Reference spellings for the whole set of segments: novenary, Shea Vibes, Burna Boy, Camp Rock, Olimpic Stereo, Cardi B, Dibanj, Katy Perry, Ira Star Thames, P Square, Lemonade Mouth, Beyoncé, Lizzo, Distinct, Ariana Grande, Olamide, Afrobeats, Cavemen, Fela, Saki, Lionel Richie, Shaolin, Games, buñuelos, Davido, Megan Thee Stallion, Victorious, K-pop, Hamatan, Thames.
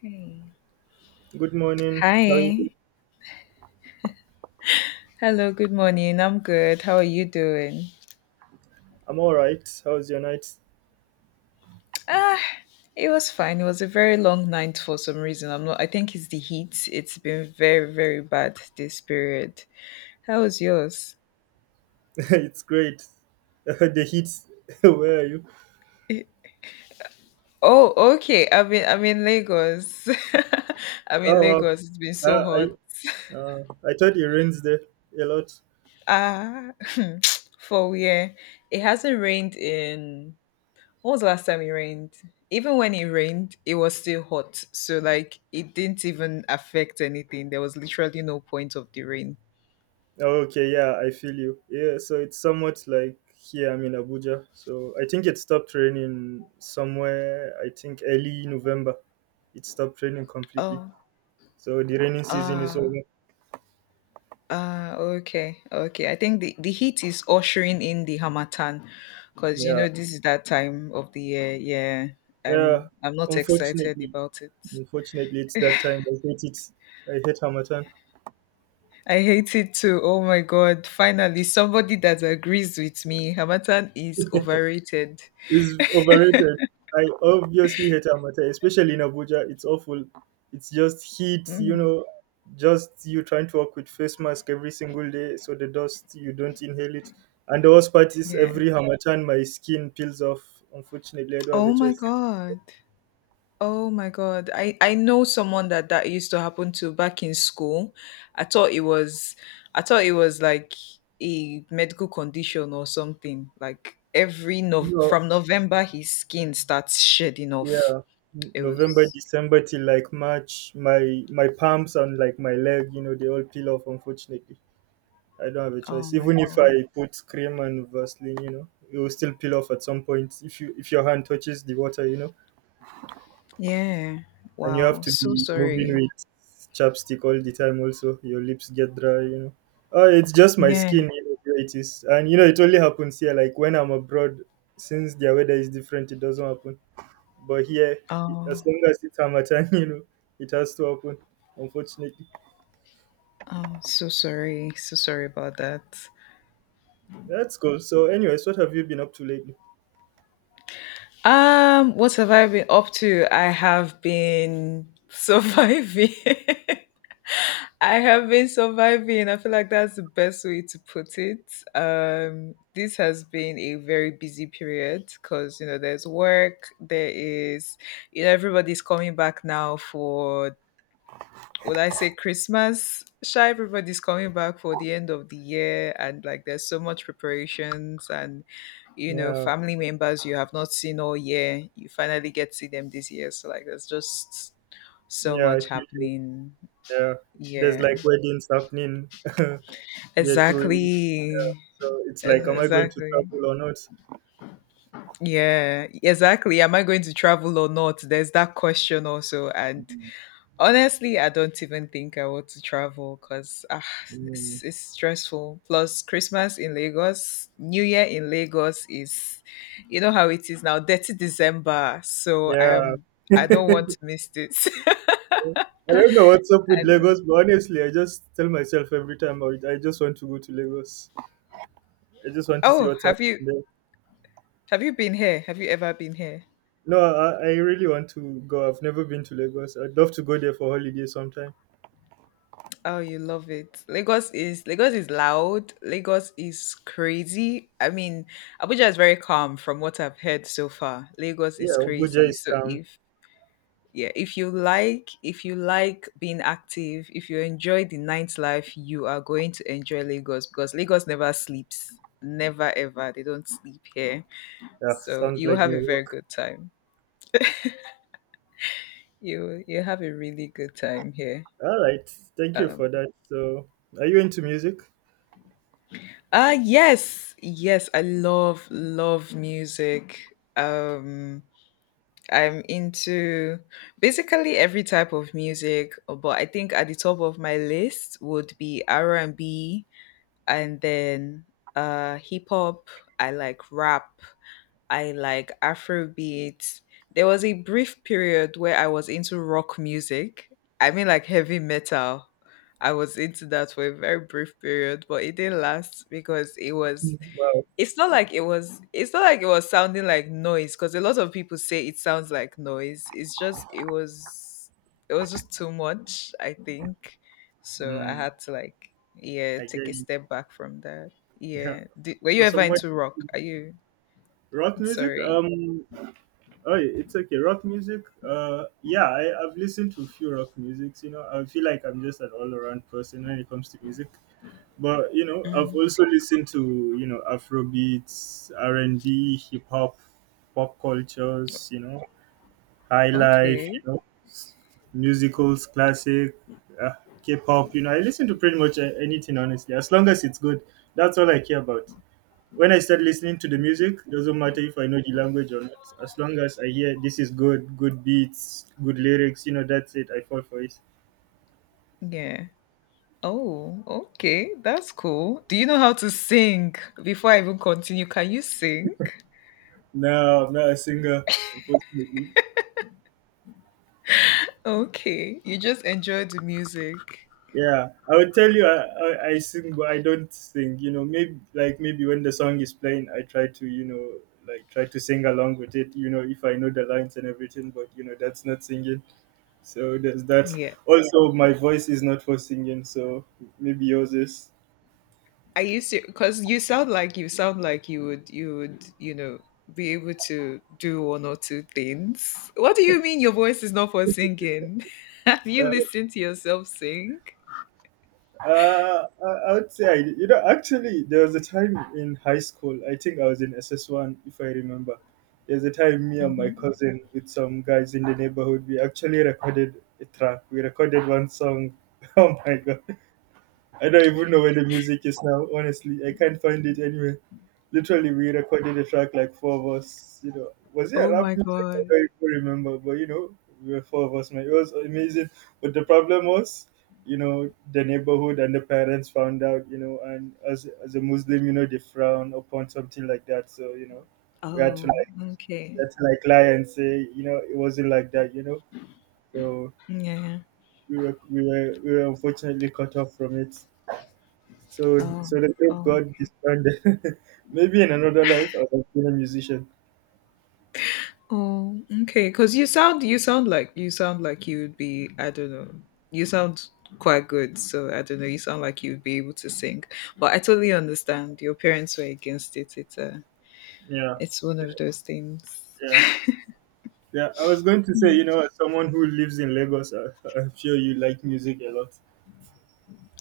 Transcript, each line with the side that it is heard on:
left: Hey.
right: Good morning. How are you?
left: Hi. Hello, good morning. I'm good. How are you doing?
right: I'm all right. How's your night?
left: Ah, it was fine. It was a very long night for some reason. I'm not I think it's the heat. It's been very, very bad this period. How was yours?
right: It's great. The heat. Where are you?
left: Oh, okay. I'm in Lagos. I'm in
right: Oh, wow.
left: Lagos. It's been so
right: Uh,
left: hot.
right: I I thought it rains there a lot.
left: Ah for yeah. It hasn't rained in. When was the last time it rained? Even when it rained, it was still hot. So like it didn't even affect anything. There was literally no point of the rain.
right: Oh, okay, yeah, I feel you. Yeah, so it's somewhat like here. I'm in Abuja, so I think it stopped raining somewhere. I think early November, it stopped raining completely.
left: Oh,
right: So the raining season is
left: ah,
right: over.
left: okay, okay. I think the heat is ushering in the Hamatan because you
right: Yeah,
left: know this is that time of the year. Yeah,
right: yeah.
left: I'm not excited
right: Unfortunately,
left: about it.
right: unfortunately, it's that time. I hate it. I hate Hamatan.
left: I hate it too. Oh my god! Finally, somebody that agrees with me. Hamatan is overrated.
right: It's overrated. I obviously hate Amatel, especially in Abuja. It's awful. It's just heat, you
left: Mm,
right: know, just you trying to walk with face mask every single day so the dust, you don't inhale it. And the worst part is
left: yeah.
right: every Hamatan, my skin peels off. Unfortunately, I don't have a
left: Oh my
right: choice.
left: god. Oh my God. I know someone that used to happen to back in school. I thought it was I thought it was like a medical condition or something. Like every no
right: No,
left: from November his skin starts shedding off.
right: yeah, N-
left: It
right: November,
left: was
right: December till like March, my palms and like my leg, you know, they all peel off, unfortunately. I don't have a
left: Oh
right: choice.
left: my
right: Even if
left: God.
right: I put cream and Vaseline, you know, it will still peel off at some point if you if your hand touches the water, you know,
left: Yeah.
right: and you have
left: Wow.
right: to
left: So
right: be moving
left: sorry.
right: with chapstick all the time. Also, your lips get dry, you know. Oh, it's just my
left: Yeah.
right: skin, you know, where it is, and you know, it only happens here. Like when I'm abroad, since their weather is different, it doesn't happen. But here,
left: Oh,
right: as long as it's Hamatan, you know, it has to happen. Unfortunately,
left: oh, so sorry. So sorry about that.
right: that's cool. So, anyways, what have you been up to lately?
left: What have I been up to? I have been surviving. I have been surviving. I feel like that's the best way to put it. This has been a very busy period because you know there's work. There is, you know, everybody's coming back now for, would I say Christmas? Sure, everybody's coming back for the end of the year, and like there's so much preparations and you know
right: Yeah,
left: family members you have not seen all year. You finally get to see them this year, so like there's just so
right: yeah, I
left: much
right: feel.
left: happening.
right: Yeah, there's
left: Yeah.
right: like weddings happening here too, in-
left: Exactly.
right: so it's like, am I going to
left: Exactly.
right: travel or not?
left: Yeah, exactly. Am I going to travel or not? There's that question also. And honestly, I don't even think I want to travel because
right: Mm,
left: it's stressful. Plus, Christmas in Lagos, New Year in Lagos is, you know how it is now, 30th December. So I
right: yeah.
left: am, I don't want to miss this.
right: I don't know what's up
left: I
right: with
left: know.
right: Lagos, but honestly, I just tell myself every time I just want to go to Lagos. I just want to see
left: Oh,
right: what's
left: have
right: happening
left: you
right: there.
left: have you been here? Have you ever been here?
right: No, I really want to go. I've never been to Lagos. I'd love to go there for holiday sometime.
left: Oh, you love it. Lagos is loud. Lagos is crazy. I mean, Abuja is very calm from what I've heard so far. Lagos is
right: Yeah, Abuja
left: crazy.
right: is
left: So
right: calm.
left: if yeah, if you like being active, if you enjoy the nightlife, you are going to enjoy Lagos because Lagos never sleeps. Never ever. They don't sleep here.
right: Yeah,
left: So
right: sounds
left: you will
right: like
left: have
right: New
left: a very
right: York.
left: good time. You have a really good time here.
right: All right, thank you
left: Um.
right: for that. So, are you into music?
left: Yes, I love music. I'm into basically every type of music, but I think at the top of my list would be R&B and B, and then hip hop. I like rap. I like Afrobeat. There was a brief period where I was into rock music. I mean like heavy metal. I was into that for a very brief period, but it didn't last because
right: Wow.
left: it's not like it's not like it was sounding like noise because a lot of people say it sounds like noise, it's just it was just too much, I think, so I
right: Mm.
left: had to like yeah
right: I get
left: take a
right: you.
left: step back from that
right: Yeah.
left: yeah. Were you
right: Well, so
left: ever
right: much
left: into rock, are you
right: rock music.
left: sorry.
right: Oh, yeah, it's okay. Rock music. Yeah, I've listened to a few rock musics. You know, I feel like I'm just an all-around person when it comes to music. But you know, I've
left: Mhm.
right: also listened to you know Afro beats, R and B, hip hop, pop cultures. You know, high life. You
left: Okay,
right: know, s- musicals, classic, uh, K-pop. You know, I listen to pretty much a- anything honestly, as long as it's good. That's all I care about. When I start listening to the music, doesn't matter if I know the language or not. As long as I hear this is good, good beats, good lyrics, you know, that's it. I fall for it.
left: yeah. Oh okay, that's cool, do you know how to sing? Before I even continue, can you sing?
right: No, I'm not a singer, unfortunately.
left: Okay, you just enjoy the music.
right: Yeah, I would tell you I sing, but I don't sing. You know, maybe when the song is playing, I try to you know like try to sing along with it. You know, if I know the lines and everything, but you know that's not singing. So there's that.
left: Yeah,
right: Also, my voice is not for singing, so maybe yours is.
left: I used to, because you sound like, you sound like you would, you would, you know, be able to do one or two things. What do you mean your voice is not for singing? Have you
right: Uh,
left: listened to yourself sing?
right: I would say I, you know actually there was a time in high school. I think I was in SS one, if I remember. There's a time me and my
left: Hmm.
right: cousin with some guys in the neighborhood. We actually recorded a track. We recorded one song. Oh my god! I don't even know where the music is now, honestly. I can't find it anywhere. Literally, we recorded a track like four of us. You know, was it a
left: Oh
right: rap
left: my
right: music? I
left: god.
right: don't even remember, but you know, we were four of us, man. It was amazing. But the problem was, you know, the neighborhood and the parents found out, you know, and as a Muslim, you know, they frown upon something like that. So, you know, we had to
left: Oh
right: like, we
left: okay.
right: had to like lie and say, you know, it wasn't like that, you know. So
left: Yeah. Yeah.
right: we were unfortunately cut off from it so
left: Oh.
right: so the
left: Oh,
right: group got
left: okay.
right: disbanded. Maybe in another life I was been a musician.
left: Oh, okay. Because you sound like, you sound like you would be. I don't know. You sound quite good, so I don't know. You sound like you'd be able to sing, but I totally understand. Your parents were against it. It's
right: Yeah,
left: it's one of those things.
right: yeah, yeah. I was going to say,
left: Mm.
right: you know, as someone who lives in Lagos, I, I'm sure you like music a lot.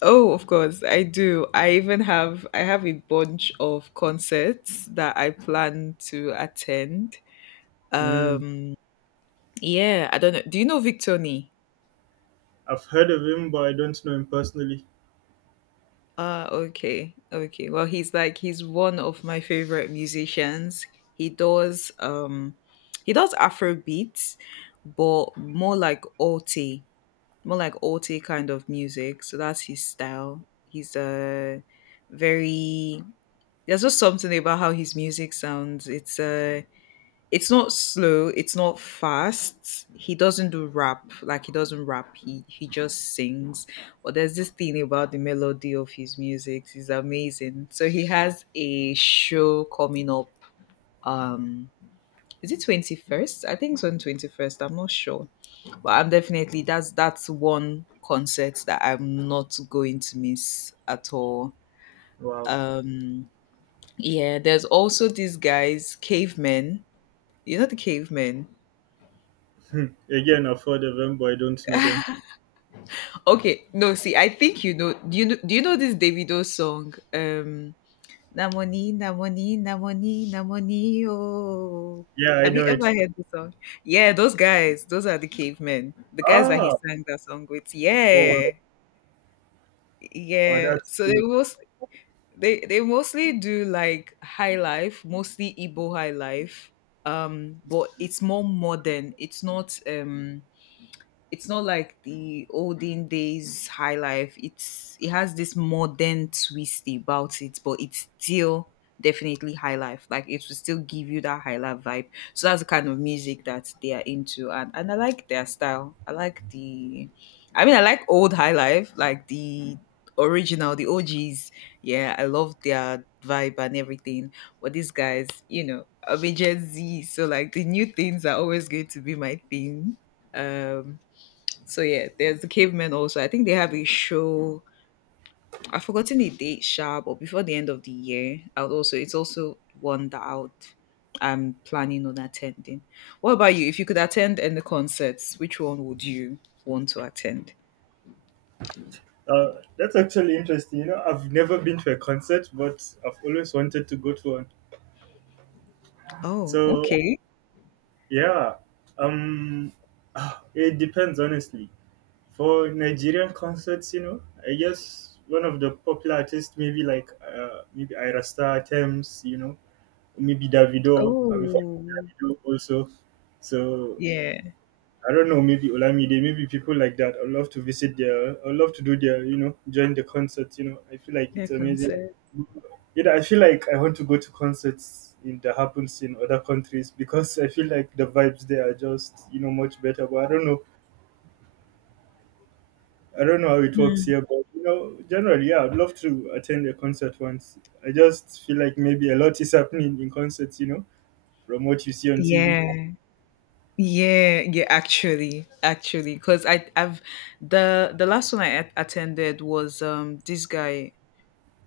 left: Oh, of course, I do. I have a bunch of concerts that I plan to attend.
right: Mm,
left: Um, yeah, I don't know. Do you know Victoni?
right: I've heard of him, but I don't know him personally.
left: Ah, okay, okay. Well, he's one of my favorite musicians. He does um he does Afro beats, but more like alti kind of music. So that's his style. He's a very, there's just something about how his music sounds. It's not slow, it's not fast, he doesn't do rap, like he doesn't rap, he just sings, but there's this thing about the melody of his music is amazing. So he has a show coming up. um is it 21st? I think it's on 21st, I'm not sure, but I'm definitely, that's one concert that I'm not going to miss at all.
right: Wow.
left: um yeah, there's also these guys, cavemen. You know the cavemen.
right: Hmm. Again, I've heard of them, but I don't know them.
left: Okay, no, see, I think you know. Do you know this Davido song? Namoni, Namoni, Namoni, Namoni. Oh,
right: Yeah, I
left: have you
right: know
left: ever
right: it.
left: heard the song? Yeah, those guys, those are the cavemen. The guys that he
right: Ah,
left: sang that song with.
right: oh, wow.
left: Yeah,
right: Oh
left: yeah.
right: that's
left: So
right: cool.
left: they mostly do like high life, mostly Igbo high life. But it's more modern. It's not like the olden days high life. It's, it has this modern twist about it, but it's still definitely high life. Like it will still give you that high life vibe. So that's the kind of music that they are into, and I like their style. I mean, I like old high life, like the original, the OGs. Yeah, I love their vibe and everything. But these guys, you know, I'm a Gen Z, so like the new things are always going to be my thing. Um, so yeah, there's the cavemen also. I think they have a show. I've forgotten the date, sha, but before the end of the year, I would also, it's also one that out. I'm planning on attending. What about you? If you could attend any concerts, which one would you want to attend?
right: That's actually interesting. You know, I've never been to a concert, but I've always wanted to go to one.
left: Oh,
right: So
left: okay.
right: yeah, um, ah, it depends honestly. For Nigerian concerts, you know, I guess one of the popular artists, maybe Ira Star, Thames, you know, maybe Davido. I'm a fan of
left: Oh,
right: Davido also. So
left: yeah,
right: I don't know, maybe Olamide, maybe people like that. I love to visit their, I love to do their, you know, join the concerts. You know, I feel like
left: yeah,
right: it's amazing.
left: concert.
right: You know, I feel like I want to go to concerts in that happens in other countries because I feel like the vibes there are just, you know, much better. But I don't know how it works
left: Mm.
right: here. But you know, generally, yeah, I'd love to attend a concert once. I just feel like maybe a lot is happening in concerts. You know, from what you see on TV.
left: Yeah. Yeah, yeah, actually, actually, because I, I've the last one I attended was this guy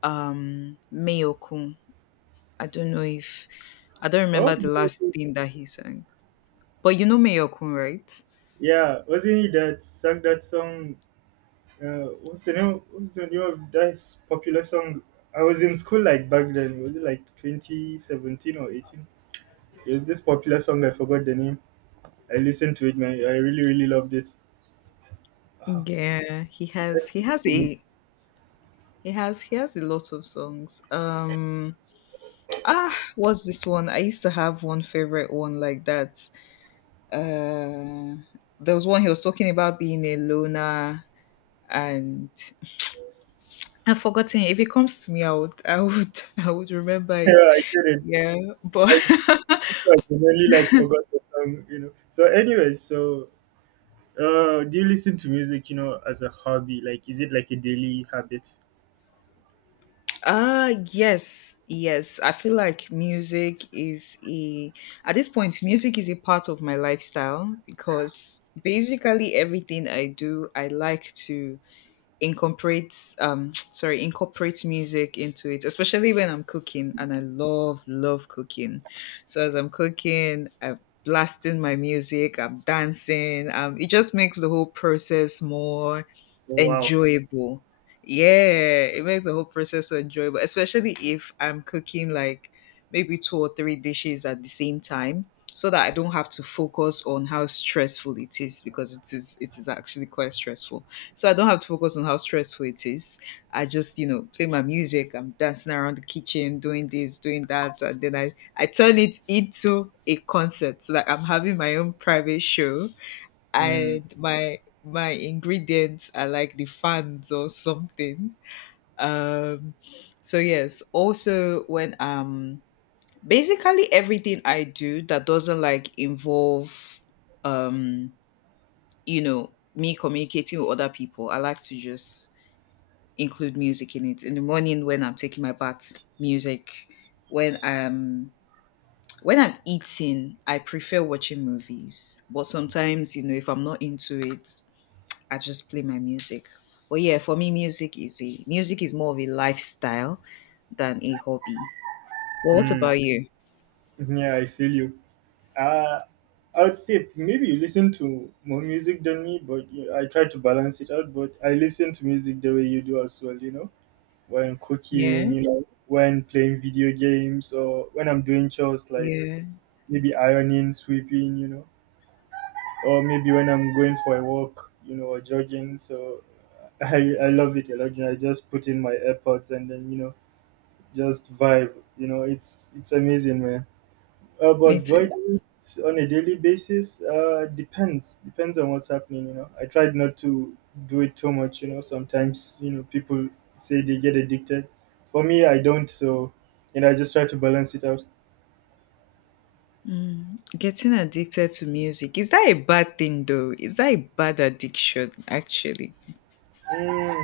left: Mayokun. I don't know if I don't
right: Oh,
left: remember the last thing that he sang. But you know Mayokun, right?
right: yeah, wasn't he that sang that song? What's the name? What's the name of that popular song? I was in school like back then. Was it like 2017 or 18? It was this popular song. I forgot the name. I listened to it, man. I really, really loved it. Ah,
left: Yeah,
right: you know.
left: he has, he has a lot of songs. Ah what's this one? I used to have one favorite one like that. Uh there was one, he was talking about being a loner and I've forgotten. If it comes to me I would, I would I would remember it.
right: Yeah, I couldn't.
left: Yeah. But
right: Like, I genuinely like forgot the song. You know. So, anyway, so do you listen to music? You know, as a hobby? Like, is it like a daily habit?
left: Yes. I feel like music is a at this point music is a part of my lifestyle, because basically everything I do I like to incorporate, sorry, incorporate music into it, especially when I'm cooking, and I love cooking. So as I'm cooking, I'm blasting my music, I'm dancing, it just makes the whole process more
right: Oh wow.
left: enjoyable. Yeah, it makes the whole process so enjoyable, especially if I'm cooking like maybe two or three dishes at the same time. So that I don't have to focus on how stressful it is, because it is actually quite stressful. So I don't have to focus on how stressful it is. I just, you know, play my music. I'm dancing around the kitchen, doing this, doing that, and then I turn it into a concert. So like I'm having my own private show,
right: Mm,
left: and my ingredients are like the fans or something. Um, so yes. Also, when basically everything I do that doesn't like involve, um, you know, me communicating with other people, I like to just include music in it. In the morning when I'm taking my bath, music. When I'm when I'm eating, I prefer watching movies. But sometimes, you know, if I'm not into it, I just play my music. But yeah, for me, music is more of a lifestyle than a hobby. Well, what
right: mm.
left: about you?
right: Yeah, I feel you. Uh, I would say maybe you listen to more music than me, but yeah, I try to balance it out. But I listen to music the way you do as well, you know, when cooking,
left: Yeah,
right: you know, when playing video games, or when I'm doing chores like
left: yeah,
right: maybe ironing, sweeping, you know, or maybe when I'm going for a walk, you know, or jogging. So I love it a lot. You know, I just put in my AirPods and then, you know, just vibe. You know, it's amazing, man. But
left: it
right: do I
left: is.
right: do it on a daily basis? Depends. Depends on what's happening, you know. I tried not to do it too much, you know. Sometimes, you know, people say they get addicted. For me, I don't, so, you know, I just try to balance it out.
left: Mm, getting addicted to music, is that a bad thing though? Is that a bad addiction actually?
right: Mm,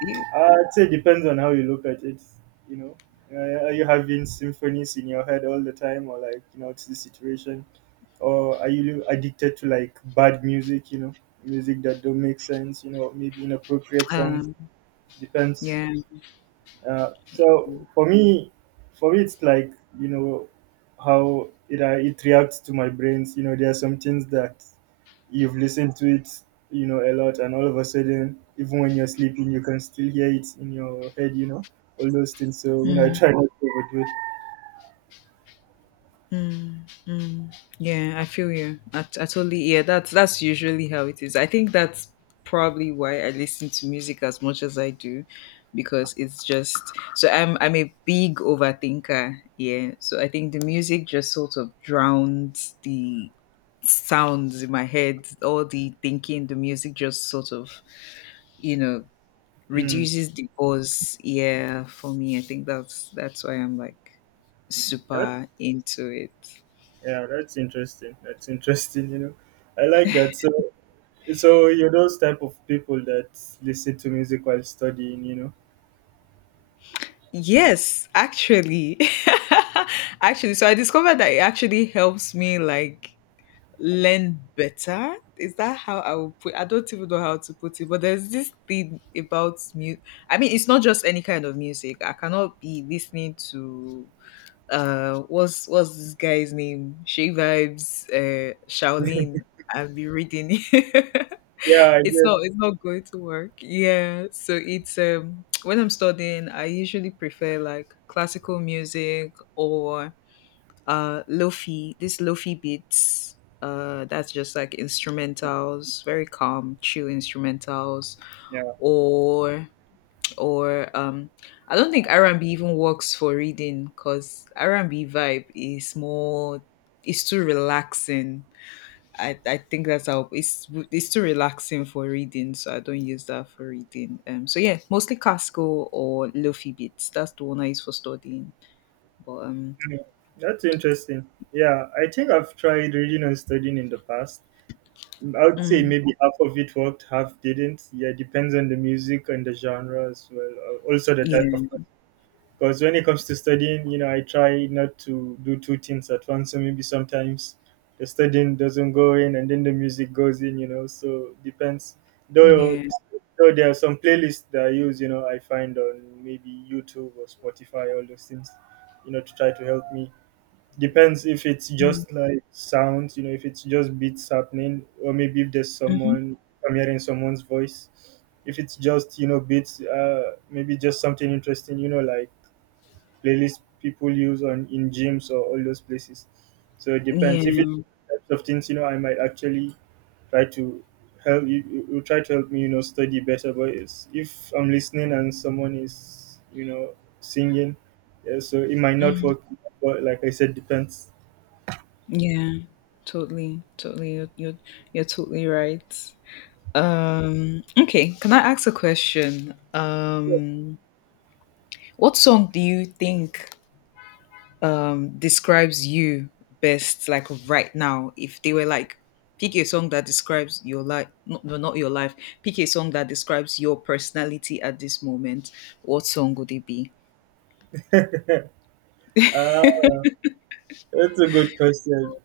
left: You-
right: I'd say depends on how you look at it, you know. Are you having symphonies in your head all the time, or like, you know, it's the situation? Or are you addicted to like bad music, you know, music that don't make sense, you know, maybe inappropriate songs?
left: Um,
right: Depends.
left: yeah.
right: So for me, it's like you know how it it reacts to my brains. You know, there are some things that you've listened to it, you know, a lot, and all of a sudden, even when you're sleeping, you can still hear it in your head. You know, all those things. So you know, I
left: Mm,
right: try not to overdo it.
left: mm, mm. Yeah, I feel you. I totally yeah. That's usually how it is. I think that's probably why I listen to music as much as I do, because it's just so I'm a big overthinker. Yeah, so I think the music just sort of drowns the sounds in my head, all the thinking. The music just sort of you know
right: Mm.
left: reduces the buzz. Yeah, for me, I think that's why I'm like
right: Mm. That
left: super into it.
right: yeah, that's interesting. That's interesting. You know, I like that. So so you're those type of people that listen to music while studying. You know.
left: Yes, actually. Actually, so I discovered that it actually helps me like learn better. Is that how I will put I don't even know how to put it, but there's this thing about music. I mean, it's not just any kind of music. I cannot be listening to what's this guy's name? Shea Vibes, Shaolin. I'll be reading.
right: Yeah, I
left: it's not
right: get.
left: it's not going to work. Yeah, so it's when I'm studying, I usually prefer like classical music, or lofi beats, that's just like instrumentals, very calm, chill instrumentals.
right: Yeah.
left: Or or um I don't think R&B even works for reading because R&B vibe is more it's too relaxing. I think that's how it's too relaxing for reading, so I don't use that for reading. So yeah, mostly classical or lofi beats. That's the one I use for studying. But
right: Yeah, that's interesting. Yeah, I think I've tried reading and studying in the past. I would say
left: mm,
right: maybe half of it worked, half didn't. Yeah, it depends on the music and the genre as well. Uh, also, the type of
left: yeah,
right: because when it comes to studying, you know, I try not to do two things at once. So maybe sometimes the studying doesn't go in, and then the music goes in. You know, so depends. Though,
left: yeah,
right: though there are some playlists that I use. You know, I find on maybe YouTube or Spotify, all those things. You know, to try to help me depends if it's
left: mm,
right: just like sounds, you know, if it's just beats happening, or maybe if there's
left: hmm,
right: someone, I'm hearing someone's voice. If it's just, you know, beats, maybe just something interesting, you know, like playlist people use on in gyms or all those places. So it depends. If
left: yeah,
right: it's types of things, you know, I might actually try to help you, you try to help me, you know, study better. But if I'm listening and someone is, you know, singing, yeah, so it might not work. But like I said, depends.
left: yeah, totally, totally. You're totally right. Okay, can I ask a question? What song do you think describes you best, like right now, if they were like pick a song that describes your life no, no, not your life pick a song that describes your personality at this moment. What song would it be?
right: Uh, that's a good question.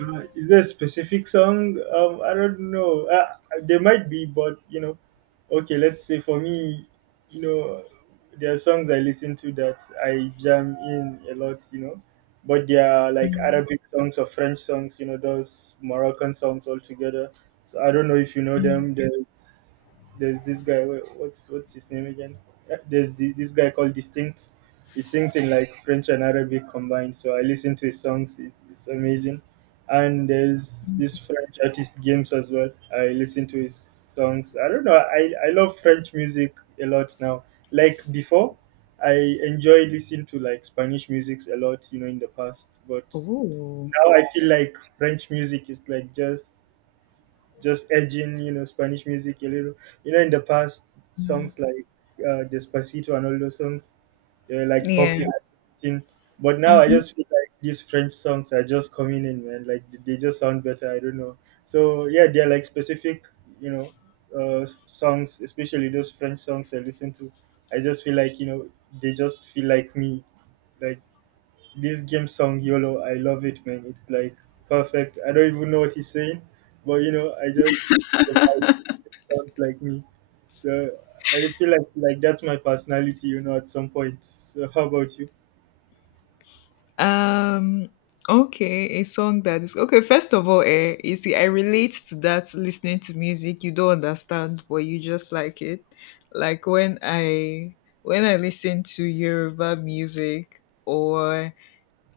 right: Is there a specific song? I don't know. There might be, but you know, okay. Let's say for me, you know, there are songs I listen to that I jam in a lot. You know, but they are like
left: Mm.
right: Arabic songs or French songs. You know, those Moroccan songs all together. So I don't know if you know them. There's this guy. What's his name again? There's this guy called Distinct. He sings in like French and Arabic combined. So I listen to his songs. It's amazing, and there's this French artist Games as well. I listen to his songs. I don't know. I love French music a lot now. Like before, I enjoy listening to like Spanish music a lot. You know, in the past, but
left: Oh,
right: now I feel like French music is like just edging, you know, Spanish music a little. You know, in the past, songs like Despacito and all those songs, they were like
left: yeah.
right: popular thing. But now I
left: Hmm.
right: just feel like these French songs are just coming in, man. Like they just sound better. I don't know. So yeah, they're like specific, you know, songs, especially those French songs I listen to. I just feel like, you know, they just feel like me. Like this game song YOLO, I love it, man. It's like perfect. I don't even know what he's saying, but you know, I just feel like it sounds like me. So I feel like that's my personality, you know, at some point. So how about you?
left: Um, okay, a song that is okay. First of all, you see, I relate to that, listening to music you don't understand but you just like it. Like when I listen to Yoruba music, or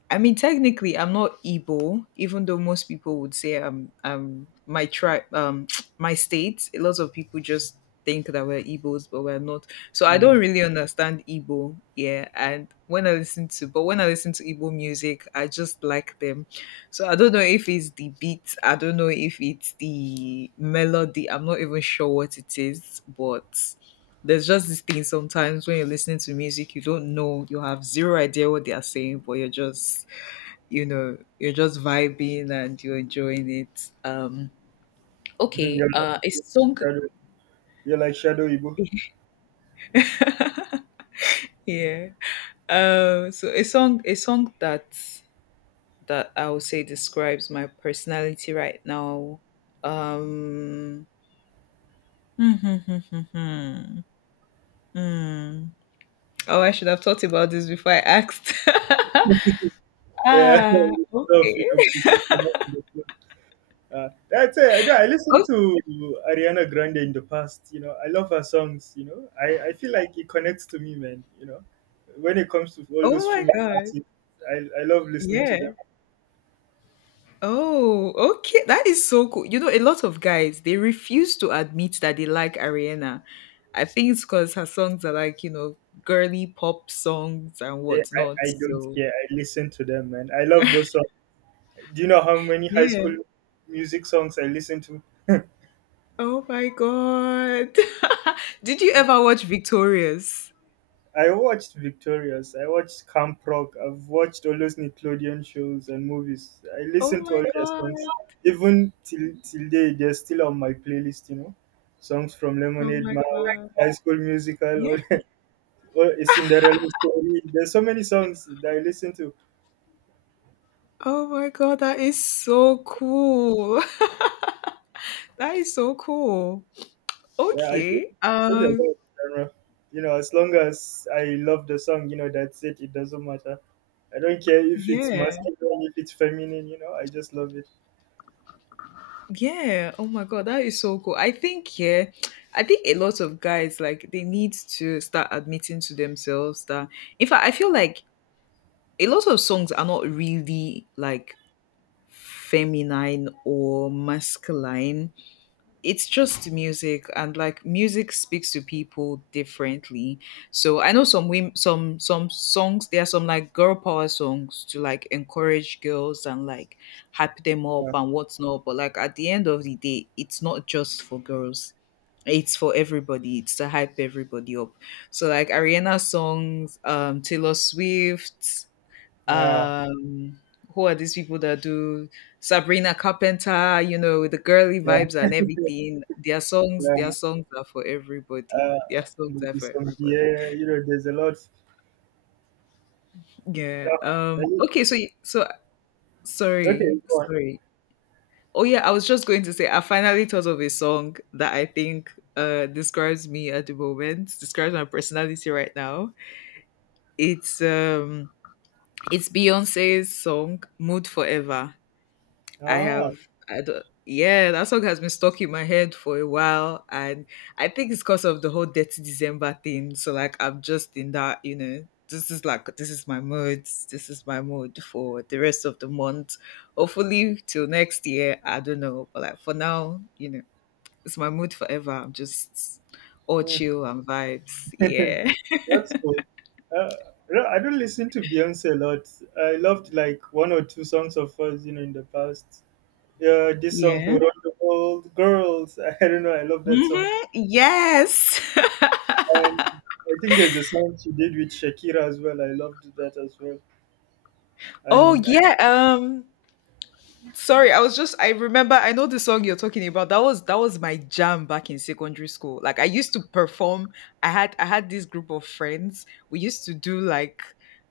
left: I mean, technically, I'm not Igbo, even though most people would say I'm my tribe, my state. A lot of people just think that we're Igbos, but we're not. So I don't
right: Mm.
left: really understand Igbo. Yeah, and when I listen to, but when I listen to Igbo music, I just like them. So I don't know if it's the beat. I don't know if it's the melody. I'm not even sure what it is, but there's just this thing sometimes when you're listening to music, you don't know, you have zero idea what they are saying, but you're just, you know, you're just vibing and you're enjoying it. Okay
right: You're
left: a
right: like
left: song.
right: shadow. You're like shadow Ibo.
left: Yeah. So a song that I would say describes my personality right now. um Hmm. hmm, hmm, hmm, hmm, hmm. Oh, I should have thought about this before I asked.
right: Yeah,
left: ah
right: stuff, you
left: okay
right: know, putting some up in the floor. That's it. I know. I listened
left: Oh.
right: to Ariana Grande in the past. You know, I love her songs. You know, I feel like it connects to me, man. You know, when it comes to all
left: Oh
right: those
left: my
right: female
left: god.
right: artists, I love listening to
left: Yeah.
right: them.
left: Oh, okay. That is so cool. You know, a lot of guys, they refuse to admit that they like Ariana. I think it's because her songs are, like, you know, girly pop songs and
right: They, I,
left: whatnot.
right: I don't
left: So
right: care. I listen to them, man. I love those songs. Do you know how many high
left: yeah.
right: school music songs I listen to?
left: Oh my god. Did you ever watch Victorious?
right: I watched Victorious, I watched Camp Rock, I've watched all those Nickelodeon shows and movies. I
left: Oh
right: listen to all
left: my
right: their songs.
left: god.
right: Even till day they're still on my playlist, you know. Songs from
left: Oh
right: Lemonade
left: my
right: Mouth,
left: god.
right: High School Musical, or
left: Yeah.
right: or a Cinderella story. There's so many songs that I listen to.
left: Oh my god, that is so cool. That is so cool.
right: Yeah,
left: Okay.
right: I told you about
left: Um
right: the genre. You know, as long as I love the song, you know, that's it. It doesn't matter. I don't care if it's
left: yeah.
right: masculine, if it's feminine, you know, I just love it.
left: Yeah. Oh my God, that is so cool. I think, yeah, I think a lot of guys, like, they need to start admitting to themselves that. In fact, I feel like a lot of songs are not really like feminine or masculine. It's just music, and like music speaks to people differently. So I know some women, some songs, there are some like girl power songs to like encourage girls and like hype them up
right: Yeah.
left: and whatnot, but like at the end of the day, it's not just for girls, it's for everybody, it's to hype everybody up. So like Ariana songs, Taylor Swift,
right: Yeah.
left: um, who are these people that do Sabrina Carpenter? You know, the girly
right: Yeah.
left: vibes and everything. Their
right: Yeah.
left: songs are for everybody.
right: uh,
left: Their songs are
right: maybe
left: for
right: some
left: everybody.
right: beer. You know, there's a lot. Stuff.
left: Yeah. Okay. So sorry,
right: Okay, go on.
left: sorry. Oh yeah, I was just going to say I finally thought of a song that I think describes me at the moment, describes my personality right now. It's, it's Beyonce's song "Mood Forever." I
right: Ah,
left: have, I don't, yeah, that song has been stuck in my head for a while, and I think it's because of the whole Dirty December thing. So like, I'm just in that, you know, this is like, this is my mood, this is my mood for the rest of the month. Hopefully till next year, I don't know, but like for now, you know, it's my mood forever. I'm just all
right: mm.
left: chill and vibes. Yeah,
right: That's cool. Uh, no, I don't listen to Beyonce a lot. I loved like one or two songs of hers, you know, in the past. Yeah, this song "Who
left: yeah.
right: Run the World," girls. I don't know. I love that song.
left: Hmm. Yes.
right: And I think there's a song she did with Shakira as well. I loved that as well.
left: Oh
right: And
left: yeah. Sorry, I was just I remember, I know the song you're talking about. That was my jam back in secondary school. Like I used to perform. I had this group of friends. We used to do like,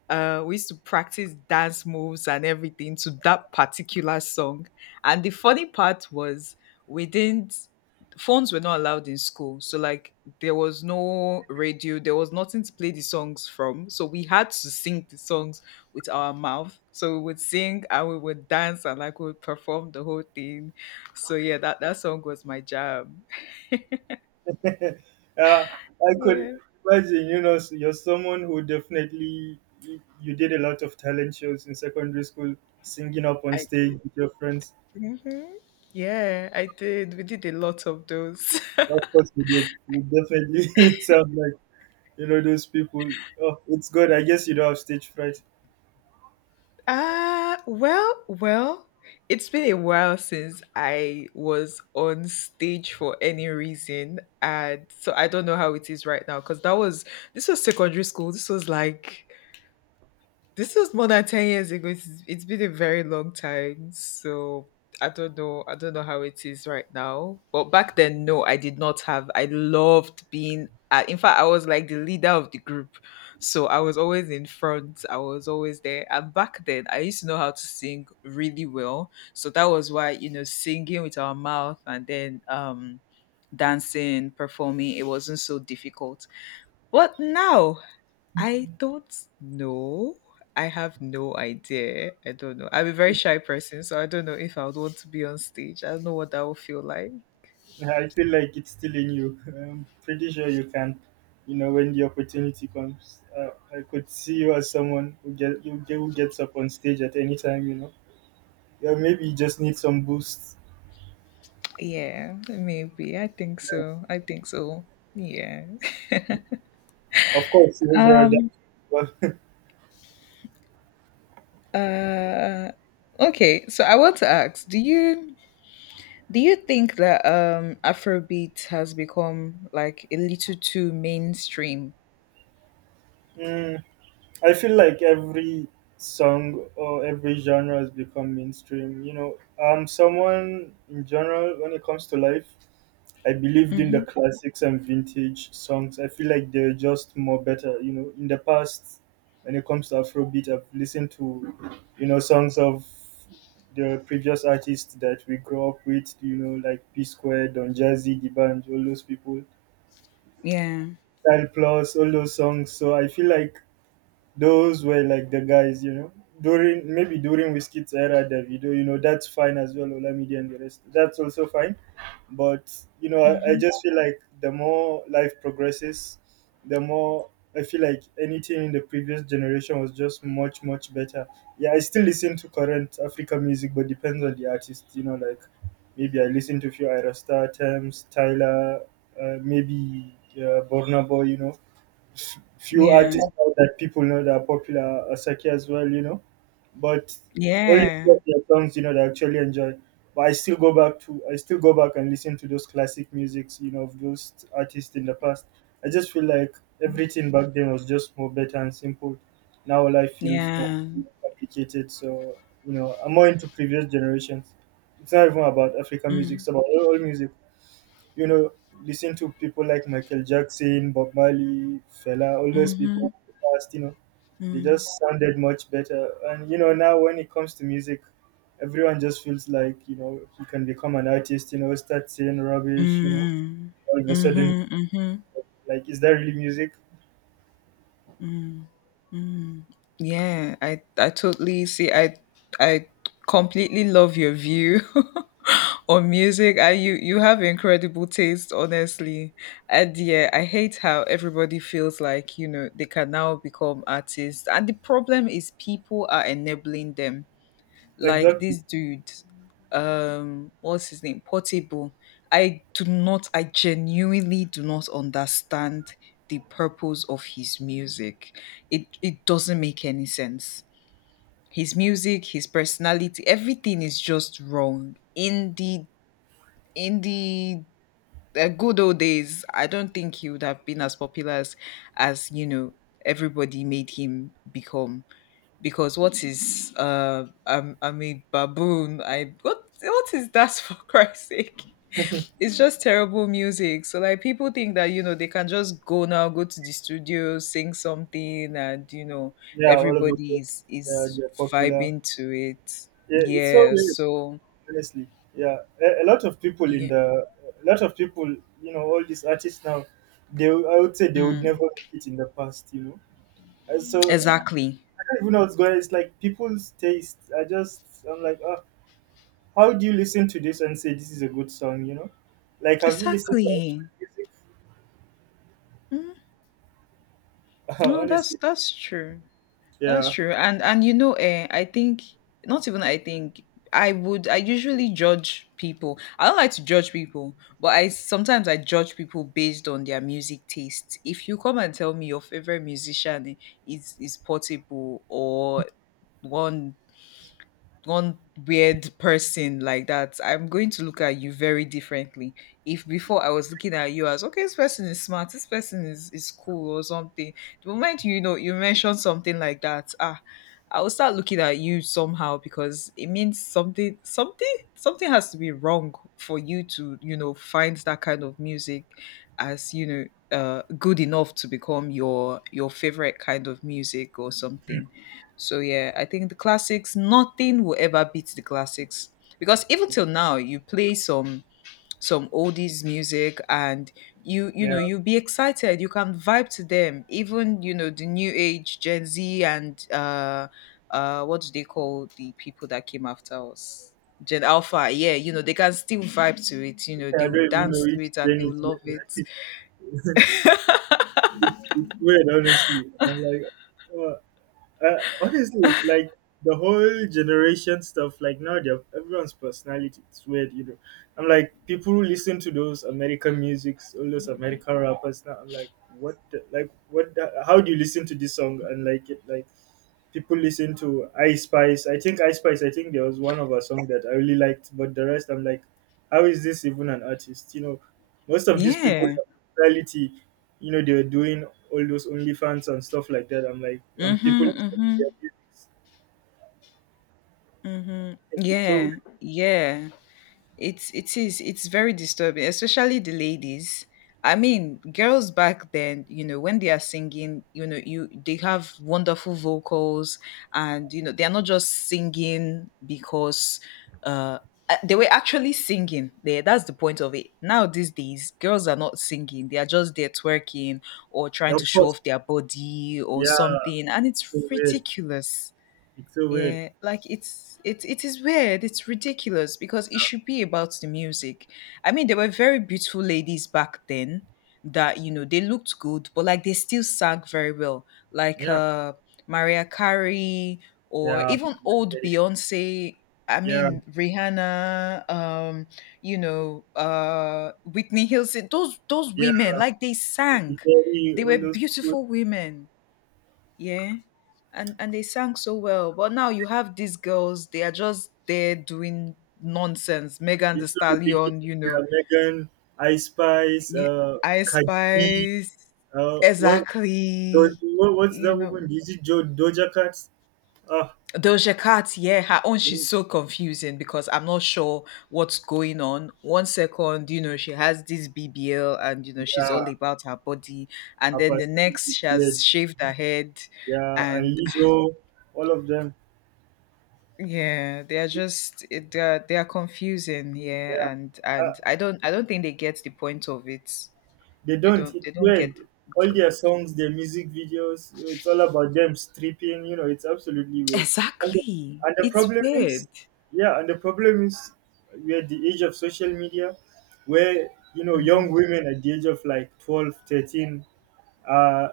left: we used to practice dance moves and everything to that particular song. And the funny part was we didn't phones were not allowed in school. So like there was no radio, there was nothing to play the songs from. So we had to sing the songs with our mouth. So we would sing and we would dance and like we would perform the whole thing. So yeah, that song was my jam.
right: yeah, I could
left: Yeah,
right: imagine, you know, you're someone who definitely you did a lot of talent shows in secondary school, singing up on
left: I
right: stage
left: did.
right: with your friends.
left: Hmm. Yeah, I did. We did a lot of those.
right: Of course, you did. You definitely sound like, you know, those people. Oh, it's good. I guess you don't have stage fright.
left: Ah, well, well, it's been a while since I was on stage for any reason. And so I don't know how it is right now because that was, this was secondary school. This was like This is more than 10 years ago. It's been a very long time. So I don't know. I don't know how it is right now. But back then, no, I did not have. I loved being. In fact, I was like the leader of the group. So I was always in front. I was always there. And back then, I used to know how to sing really well. So that was why, you know, singing with our mouth, and then dancing, performing, it wasn't so difficult. But now, I don't know. I have no idea. I don't know. I'm a very shy person, so I don't know if I would want to be on stage. I don't know what that would feel like.
right: I feel like it's still in you. I'm pretty sure you can, you know, when the opportunity comes. I could see you as someone who who gets up on stage at any time, you know. Yeah, maybe you just need some boost.
left: Yeah, maybe. I think so. I think so. Yeah.
right: Of course, you're a
left: Um
right: dancer.
left: uh okay, so I want to ask, do you think that Afrobeat has become like a little too mainstream?
right: Mm, I feel like every song or every genre has become mainstream. You know, I'm someone in general when it comes to life. I believed in the
left: Mm-hmm.
right: classics and vintage songs. I feel like they're just more better. You know, in the past, when it comes to Afrobeat, I've listened to, you know, songs of the previous artists that we grew up with. You know, like P Square, Don Jazzy, Dibanj, all those people,
left: Yeah.
right: Style Plus, all those songs. So I feel like those were like the guys, you know. During maybe during Whiskey's era, Davido, you know, that's fine as well, Olamide and the rest. That's also fine. But you know, I
left: Mm-hmm.
right: just feel like the more life progresses, the more I feel like anything in the previous generation was just much, much better. Yeah, I still listen to current African music, but depends on the artist, you know, like maybe I listen to a few Ira Star Thames, Tyler, maybe Burna Boy, you know, few
left: Yeah.
right: artists now that people know that are popular are Saki as well, you know, but only few
left: Yeah.
right: of their songs, you know, that I actually enjoy. But I still go back and listen to those classic musics, you know, of those artists in the past. I just feel like everything back then was just more better and simple. Now life feels more
left: Yeah.
right: complicated. So, you know, I'm more into previous generations. It's not even about African music, it's about all music, you know, listen to people like Michael Jackson, Bob Marley, Fela, all those people
left: Mm-hmm.
right: of the past, you know, they just
left: Mm.
right: sounded much better. And, you know, now when it comes to music, everyone just feels like, you know, he can become an artist, you know, start saying rubbish, you know,
left: Mhm.
right: all of a sudden,
left: Mhm, mhm.
right: like, is that really music?
left: Yeah, I totally see. I completely love your view on music. I you you have incredible taste, honestly. And yeah, I hate how everybody feels like, you know, they can now become artists, and the problem is people are enabling them. Like
right: Exactly.
left: this dude, what's his name, Portable? I do not I genuinely do not understand the purpose of his music. It doesn't make any sense. His music, his personality, everything is just wrong in the good old days. I don't think he would have been as popular as, you know, everybody made him become. Because what is, "I'm, a baboon"? I what is that? For Christ's sake. It's just terrible music. So like people think that, you know, they can just go now, go to the studio, sing something, and, you know,
right: Yeah, all of a
left: everybody
right: sudden,
left: is
right: yeah,
left: is
right: they're popular.
left: vibing to it.
right: Yeah, it's so
left: Yeah.
right: weird,
left: So
right: honestly. Yeah, a lot of people in
left: yeah.
right: the, a lot of people, you know, all these artists now, they, I would say, they would
left: Mm,
right: never make it in the past, you know. And so I
left: exactly.
right: don't even know what's going on. It's like people's taste, I just, I'm like, how do you listen to this and say this is a good song, you know, like have you listened to actual
left: Exactly.
right: music?
left: Mm, no, that's
right: Honestly.
left: that's true. That's
right: Yeah,
left: true. And you know, I think not even I think I usually judge people. I don't like to judge people, but I sometimes I judge people based on their music taste. If you come and tell me your favorite musician is Portable or one one weird person like that, I'm going to look at you very differently. If before I was looking at you as okay, this person is smart, this person is cool or something. The moment you know you mention something like that, ah, I will start looking at you somehow because it means something something something has to be wrong for you to, you know, find that kind of music as, you know, good enough to become your favorite kind of music or something. So yeah, I think the classics, nothing will ever beat the classics. Because even till now, you play some oldies music, and you you
right: yeah,
left: know you'll be excited. You can vibe to them. Even you know the new age Gen Z and what do they call the people that came after us? Gen Alpha, yeah, you know, they can still vibe to it, you know,
right: I
left: they will
right: don't even know
left: dance to
right: which
left: it and
right: gen
left: they
right: is
left: will love it.
right: gen. It's weird honestly, I'm like, uh, honestly, like the whole generation stuff, like now they have everyone's personality. It's weird, you know. I'm like, people who listen to those American musics, all those American rappers now, I'm like, how do you listen to this song and like it? Like, people listen to I Spice. I think I Spice, I think there was one of her song that I really liked, but the rest I'm like, how is this even an artist? You know, most of these people,
left: Yeah.
right: reality, you know, they were doing all those OnlyFans and stuff like that. I'm like, people
left: Mm-hmm.
right: listen to
left: Mm-hmm.
right: their music.
left: Mm-hmm.
right: It's so
left: Yeah.
right: weird.
left: Yeah. It's it is it's very disturbing, especially the ladies. I mean, girls back then, when they are singing, you they have wonderful vocals, and they are not just singing because uh they were actually singing there. That's the point of it. Now these days girls are not singing, they are just there twerking or trying to
right: Of
left: show
right: course,
left: off their body or
right: yeah,
left: something, and
right: it's so
left: it's
right: weird.
left: ridiculous.
right: It's so weird.
left: Yeah, like it is weird. It's ridiculous because it should be about the music. I mean, there were very beautiful ladies back then that you know they looked good, but like they still sang very well, like
right: Yeah,
left: Mariah Carey, or
right: yeah,
left: even
right: yeah,
left: old Beyonce. I
right: yeah,
left: mean Rihanna, you know, Whitney Houston. Those
right: yeah.
left: women, like they
right: Katy
left: sang.
right: Perry,
left: They
right: all
left: were
right: those people.
left: beautiful women. Yeah, and they sang so well. But now you have these girls; they are just there doing nonsense. Megan the
right: It's so ridiculous.
left: Stallion, you know,
right: Yeah, Megan, Ice Spice,
left: y- Ice
right: Cardi B,
left: Spice,
right: Uh, what,
left: exactly,
right: what's
left: you
right: that woman?
left: know.
right: Is it Doja Cat? Ah,
left: Doja Cat, yeah, her own,
right: yeah,
left: she's so confusing because I'm not sure what's going on. One second, you know, she has this BBL and you know she's all about her body, and
right: her
left: then the next
right: personality,
left: she
right: weird.
left: has shaved her head,
right: Yeah, and
left: and
right: Lizzo, all of them.
left: yeah, they are just they are confusing.
right: Yeah,
left: Yeah, and
right: uh,
left: I don't think they get the point of it.
right: they
left: They
right: don't.
left: don't
right: It's
left: they don't
right: weird.
left: get the point
right: All
left: of
right: their
left: it.
right: songs, their music videos, it's all about them stripping. You know, it's absolutely weird. And the,
left: Exactly.
right: and the
left: It's
right: problem is,
left: weird.
right: yeah, and the problem is, we're at the age of social media, where you know young women at the age of like 12, thirteen 13 are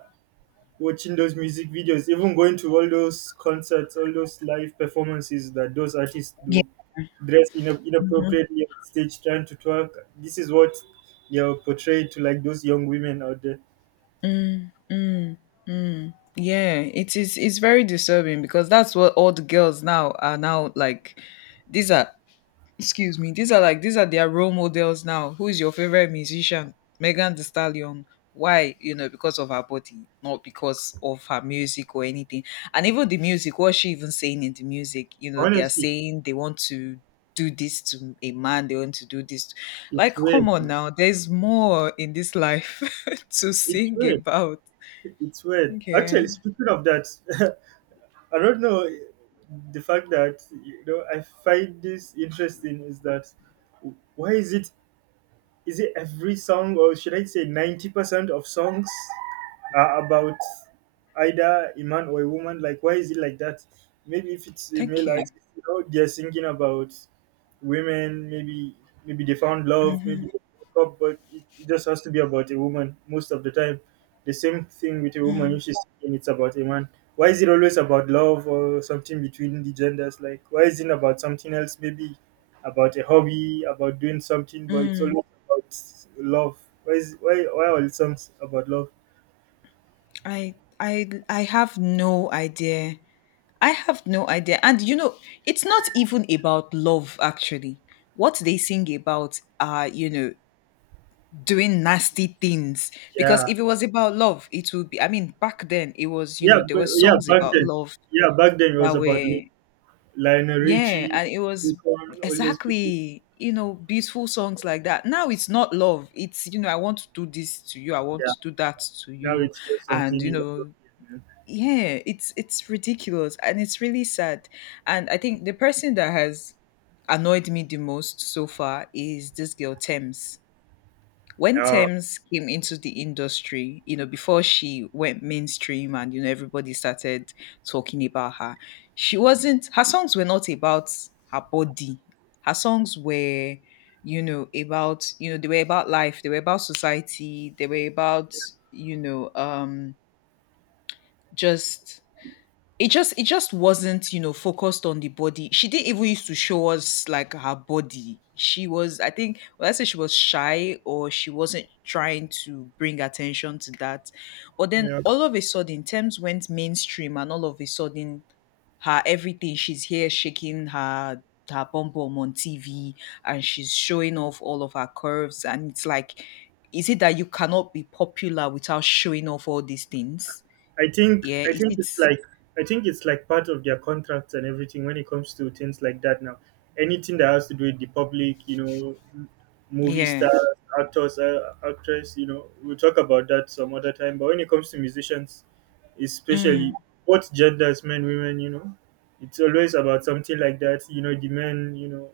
right: watching those music videos, even going to all those concerts, all those live performances that those artists
left: Yeah.
right: do, dressed in inappropriately on stage, trying to twerk. This is what they are portrayed to, like, those young women out there.
left: Mm, mm, mm. Yeah, it is. It's very disturbing because that's what all the girls now are now like. These are, excuse me, these are like these are their role models now. Who is your favorite musician? Megan Thee Stallion? Why? You know, because of her body, not because of her music or anything. And even the music, what's she even saying in the music? You know, they are
right: Honestly,
left: saying they want to do this to a man, they want to do this.
right: it's
left: Like,
right: weird,
left: come on
right: man.
left: now, there's more in this life to
right: It's
left: sing
right: weird.
left: about.
right: It's weird.
left: Yeah,
right: Actually, speaking of that, I don't know, the fact that you know I find this interesting is that why is it, is it every song or should I say 90% of songs are about either a man or a woman. Like, why is it like that? Maybe if it's a
left: thank
right: male
left: you.
right: artist, you know, they're singing about women. Maybe they found love.
left: hmm
right: Maybe they broke up, but it just has to be about a woman most of the time. The same thing with a woman, if
left: mm
right: she's singing, it's about a man. Why is it always about love or something between the genders? Like, why isn't it about something else? Maybe about a hobby, about doing something, but it's always
left: hmm.
right: about love. Why is why are all songs about love?
left: i I have no idea. I have no idea. And you know, it's not even about love, actually. What they sing about are, you know, doing nasty things. Because
right: Yeah.
left: if it was about love, it would be, I mean, back then, it was, you
right: Yeah,
left: know, there
right: but
left: were songs about love
right: yeah, back then it was
left: that
right: about
left: were,
right: Lionel
left: yeah,
right: Richie,
left: and it was
right: Akon, all those people.
left: exactly, you know, beautiful songs like that. Now it's not love. It's, you know, I want to do this to you. I want
right: Yeah,
left: to do that to
right: now
left: you.
right: it's just
left: And,
right: something
left: you know,
right: inappropriate, man.
left: yeah, it's ridiculous and it's really sad, and I think the person that has annoyed me the most so far is this girl Thames. When
right: Uh,
left: Thames came into the industry, you know, before she went mainstream and you know everybody started talking about her, she wasn't, her songs were not about her body. Her songs were, you know, about, you know, they were about life, they were about society, they were about, you know just it just it just wasn't, you know, focused on the body. She didn't even used to show us like her body. She was, I think, well, I say she was shy, or she wasn't trying to bring attention to that. But then
right: yeah.
left: all of a sudden, Thames went mainstream, and all of a sudden, her everything. She's here shaking her bum bum on TV, and she's showing off all of her curves. And it's like, is it that you cannot be popular without showing off all these things?
right: I think
left: Yeah,
right: I
left: is
right: think
left: it?
right: it's like I think it's like part of their contracts and everything when it comes to things like that now. Anything that has to do with the public, you know, movie
left: Yeah.
right: stars, actors, actress, you know, we'll talk about that some other time. But when it comes to musicians, especially
left: Mm,
right: both genders, men, women, you know, it's always about something like that. You know, the men, you know,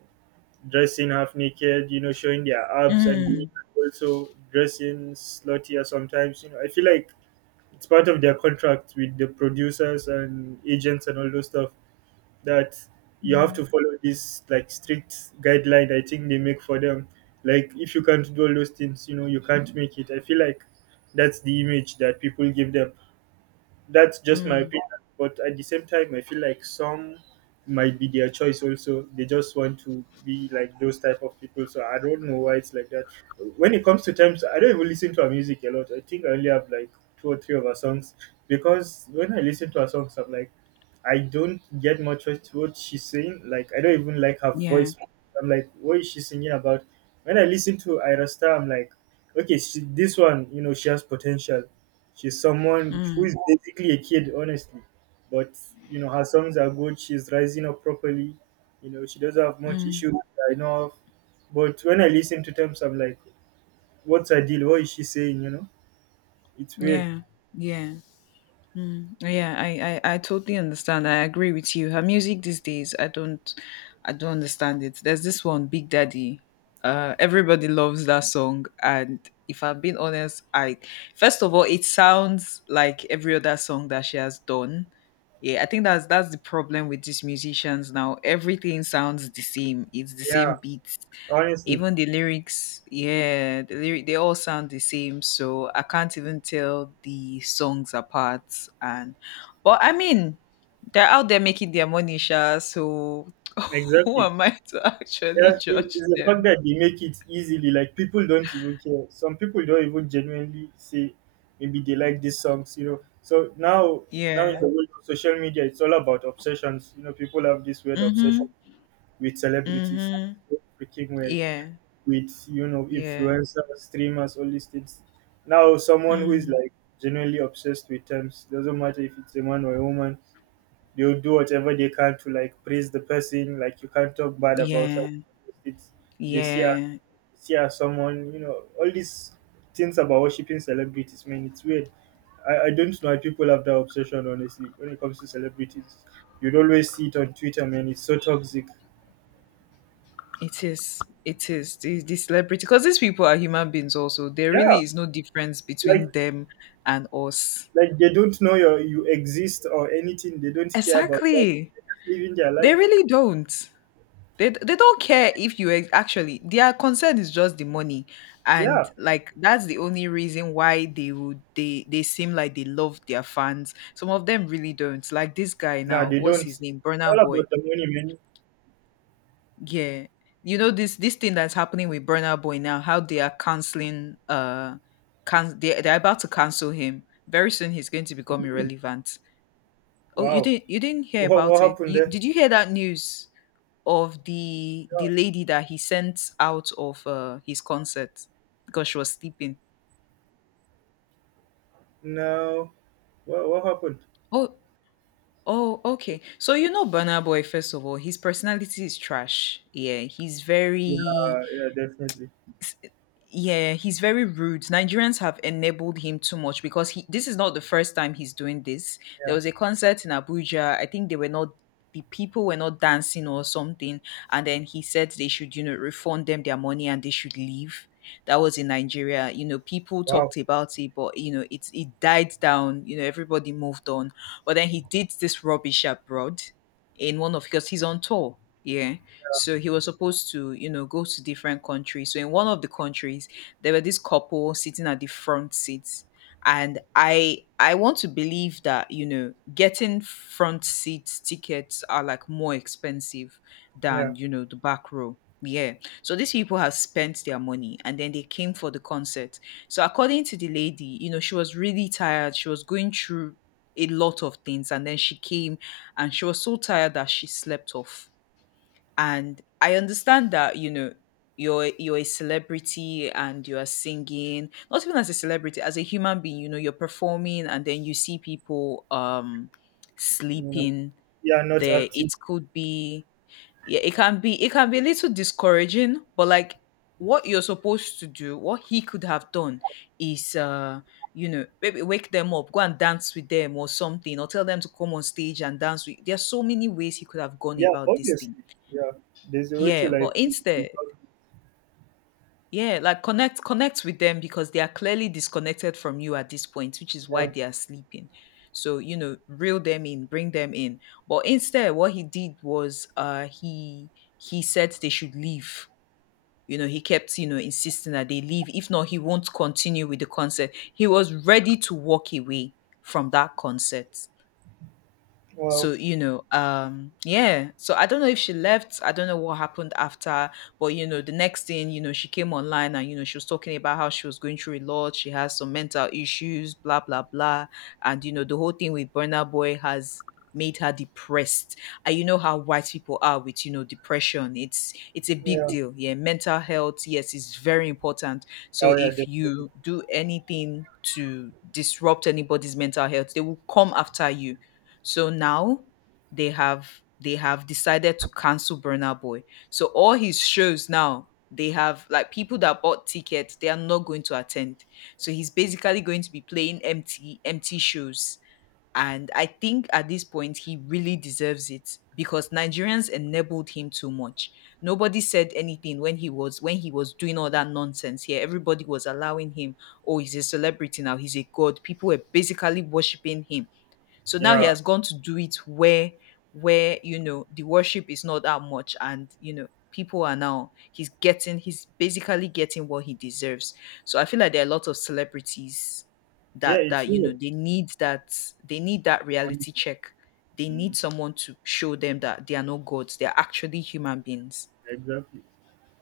right: dressing half naked, you know, showing their abs, and the women
left: mm,
right: also dressing sluttier sometimes. You know, I feel like it's part of their contract with the producers and agents and all those stuff that you have
left: mm,
right: to follow this like strict guideline I think they make for them. Like if you can't do all those things, you know, you can't make it. I feel like that's the image that people give them. That's just my
left: mm,
right: opinion. But at the same time, I feel like some might be their choice also. They just want to be like those type of people. So I don't know why it's like that. When it comes to times, I don't even listen to her music a lot. I think I only have like two or three of her songs because when I listen to her songs, I'm like, I don't get much what she's saying. Like I don't even like her
left: yeah,
right: voice. I'm like, what is she singing about? When I listen to Ira Star, I'm like, okay, she, this one, you know, she has potential. She's someone who
left: mm,
right: is basically a kid, honestly. But you know, her songs are good. She's rising up properly. You know, she doesn't have much
left: mm,
right: issues that I know of. But when I listen to them, I'm like, what's her deal? What is she saying? You know, it's weird.
left: yeah, yeah, mm, yeah. I totally understand. I agree with you. Her music these days, I don't understand it. There's this one, Big Daddy. Everybody loves that song, and if I'm being honest, I, first of all, it sounds like every other song that she has done. Yeah, I think that's the problem with these musicians now. Everything sounds the same. It's the same
right: Yeah,
left: beats,
right: honestly,
left: even the lyrics. Yeah, the lyric, they all sound the same, so I can't even tell the songs apart. And but I mean, they're out there making their money sha, so who
right: exactly.
left: am I to
right: Yeah,
left: actually judge
right: it's the fact
left: them?
right: that they make it easily. Like people don't even care. Some people don't even genuinely say maybe they like these songs. You know, so now in the
left: Yeah.
right: world of social media, it's all about obsessions. You know, people have this weird
left: mm-hmm
right: obsession with celebrities,
left: mm-hmm
right: freaking weird,
left: yeah
right: with you know
left: yeah
right: influencers, streamers, all these things. Now, someone who is
left: mm,
right: like genuinely obsessed with terms doesn't matter if it's a man or a woman, they'll do whatever they can to like praise the person. Like you can't talk bad about her.
left: yeah
right: It's they see her,
left: yeah,
right: see her as someone you know all these things about worshiping celebrities. Man, it's weird. I don't know why people have that obsession, honestly, when it comes to celebrities. You'd always see it on Twitter, man. It's so toxic.
left: it is the celebrity, because these people are human beings also. There
right: Yeah,
left: really is no difference
right: like
left: between them and us.
right: like they don't know you exist or anything. They don't care about that.
left: Exactly.
right: Living their
left: They
right: life.
left: really don't. They don't care if you actually their concern is just the money, and
right: Yeah.
left: like that's the only reason why they seem like they love their fans. Some of them really don't. Like this guy
right: No,
left: now,
right: they don't.
left: what's his
right: It's
left: name? Burner
right: all
left: Boy.
right: about the money, man.
left: Yeah, you know this thing that's happening with Burner Boy now. How they are canceling. Can they, they're about to cancel him very soon. He's going to become irrelevant. Oh, you
right: Wow.
left: didn't you didn't hear
right: What
left: about it?
right: happened there?
left: You hear that news? Of the
right: Yeah.
left: the lady that he sent out of his concert because she was sleeping.
right: No. What happened?
left: Oh, oh, okay. So you know Burna Boy, first of all, his personality is trash. Yeah, he's
right: Yeah,
left: very,
right: yeah, definitely.
left: yeah, he's very rude. Nigerians have enabled him too much because he, this is not the first time he's doing this. There
right: Yeah.
left: was a concert in Abuja. I think they were not, the people were not dancing or something, and then he said they should, you know, refund them their money and they should leave. That was in Nigeria. You know, people
right: Wow.
left: talked about it, but you know, it died down, you know, everybody moved on. But then he did this rubbish abroad, in one of, because he's on tour. Yeah. So he was supposed to, you know, go to different countries. So in one of the countries, there were this couple sitting at the front seats. And I want to believe that, you know, getting front seat tickets are like more expensive
right: Yeah.
left: than, you know, the back row. Yeah. So these people have spent their money and then they came for the concert. So according to the lady, you know, she was really tired. She was going through a lot of things, and then she came, and she was so tired that she slept off. And I understand that, you know, you're a celebrity and you are singing, not even as a celebrity, as a human being, you know, you're performing, and then you see people
right: You know.
left: sleeping
right: Yeah, not
left: there. It
right: active.
left: could be, yeah, it can be a little discouraging, but like what you're supposed to do, what he could have done is you know, maybe wake them up, go and dance with them or something, or tell them to come on stage and dance with, there's so many ways he could have gone
right: Yeah,
left: about this thing.
right: obviously. Yeah. There's a way to
left: Yeah, but
right: like
left: instead,
right: resolve-
left: yeah, like connect with them because they are clearly disconnected from you at this point, which is why
right: yeah.
left: they are sleeping. So, you know, reel them in, bring them in. But instead, what he did was he said they should leave. You know, he kept, you know, insisting that they leave. If not, he won't continue with the concert. He was ready to walk away from that concert.
right: Wow.
left: So you know, yeah, so I don't know if she left, I don't know what happened after, but you know, the next thing you know, she came online and you know she was talking about how she was going through a lot, she has some mental issues, blah blah blah, and you know, the whole thing with Burner Boy has made her depressed. And you know how white people are with, you know, depression, it's a big
right: Yeah.
left: deal. Yeah, mental health, yes, is very important. So
right: Oh yeah,
left: if
right: definitely.
left: you do anything to disrupt anybody's mental health, they will come after you. So now they have, they have decided to cancel Burner Boy. So all his shows now, they have like people that bought tickets, they are not going to attend. So he's basically going to be playing empty shows. And I think at this point he really deserves it because Nigerians enabled him too much. Nobody said anything when he was, when he was doing all that nonsense here. Everybody was allowing him, oh, he's a celebrity now, he's a god. People were basically worshiping him, so now he
right: Yeah.
left: has gone to do it where you know the worship is not that much, and you know people are now, he's getting, he's basically getting what he deserves. So I feel like there are a lot of celebrities
right: Yeah,
left: that,
right: it's
left: you know
right: weird.
left: they need that, they need that
right: Honestly.
left: reality check. They
right: Mm,
left: need someone to show them that they are not gods, they are actually human beings.
right: exactly.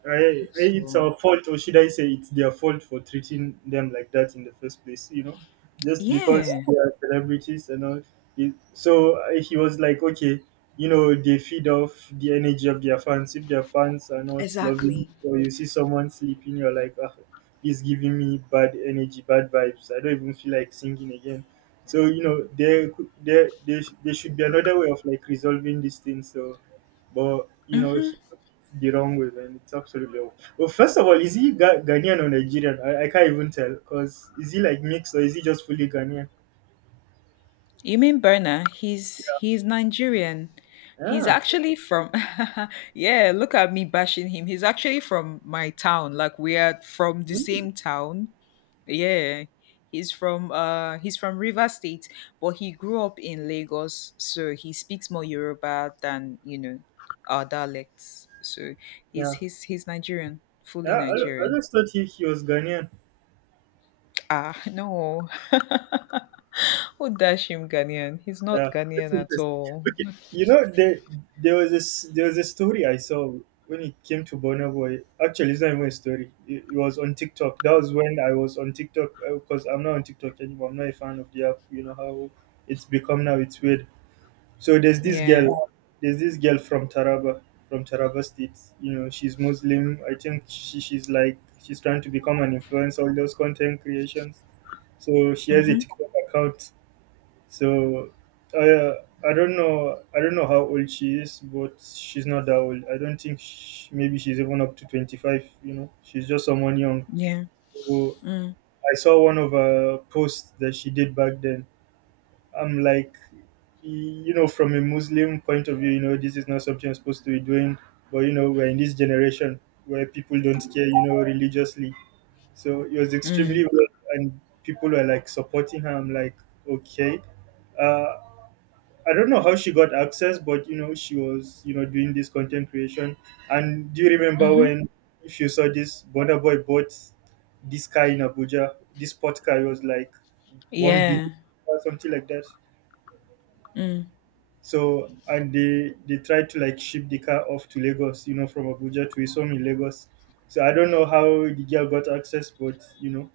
right: I, it's
left: So
right: our fault, or should I say, it's their fault for treating them like that in the first place, you know, just because
left: yeah.
right: they are celebrities and all. So he was like, okay, you know, they feed off the energy of their fans. If their fans are not loving,
left: Exactly.
right: or you see someone sleeping, you're like, ah, he's giving me bad energy, bad vibes. I don't even feel like singing again. So you know, there, could- there, sh- there should be another way of like resolving this thing. So but you know, he took it the wrong way, man. It's absolutely wrong. Well, first of all, is he Ghanaian or Nigerian? I can't even tell because is he like mixed or is he just fully Ghanaian?
left: You mean Berna? He's Nigerian. He's
right: Ah,
left: actually from, yeah, look at me bashing him. He's actually from my town. Like we are from the
right: mm,
left: same town. Yeah. He's from River State, but he grew up in Lagos, so he speaks more Yoruba than, you know, our dialects. So he's
right: yeah,
left: he's he's Nigerian,
right: yeah.
left: fully Nigerian.
right: I just thought he was Ghanaian.
left: Ah, no. Who dash him Ghanaian? He's
right: Yeah,
left: not Ghanaian
right: that's
left: at
right: interesting.
left: all.
right: Okay, you know, there was a story I saw when it came to Burna Boy. Actually, it's not even a story. It was on TikTok. That was when I was on TikTok because I'm not on TikTok anymore. I'm not a fan of the app. You know how it's become now. It's weird. So there's this
left: Yeah.
right: girl, there's this girl from Taraba State. You know, she's Muslim. I think she's like she's trying to become an influencer, all those content creations. So she has a
left: Mhm.
right: TikTok account. So I I don't know how old she is, but she's not that old. I don't think sh maybe she's even up to 25. You know, she's just someone young.
left: Yeah.
right: So
left: Mm.
right: I saw one of her posts that she did back then. I'm like, you know, from a Muslim point of view, you know, this is not something you're supposed to be doing. But you know, we're in this generation where people don't care, you know, religiously. So it was
left: Mm.
right: extremely weird, and people were like supporting her. I'm like, okay. Uh, I don't know how she got access, but you know, she was, you know, doing this content creation. And do you remember
left: Mhm.
right: when, if you saw this, Bonner Boy bought this car in Abuja, this sport car it was like one
left: Yeah.
right: billion or something like that.
left: Mm.
right: So and they tried to like ship the car off to Lagos, you know, from Abuja to his home in Lagos. So I don't know how the girl got access, but you know,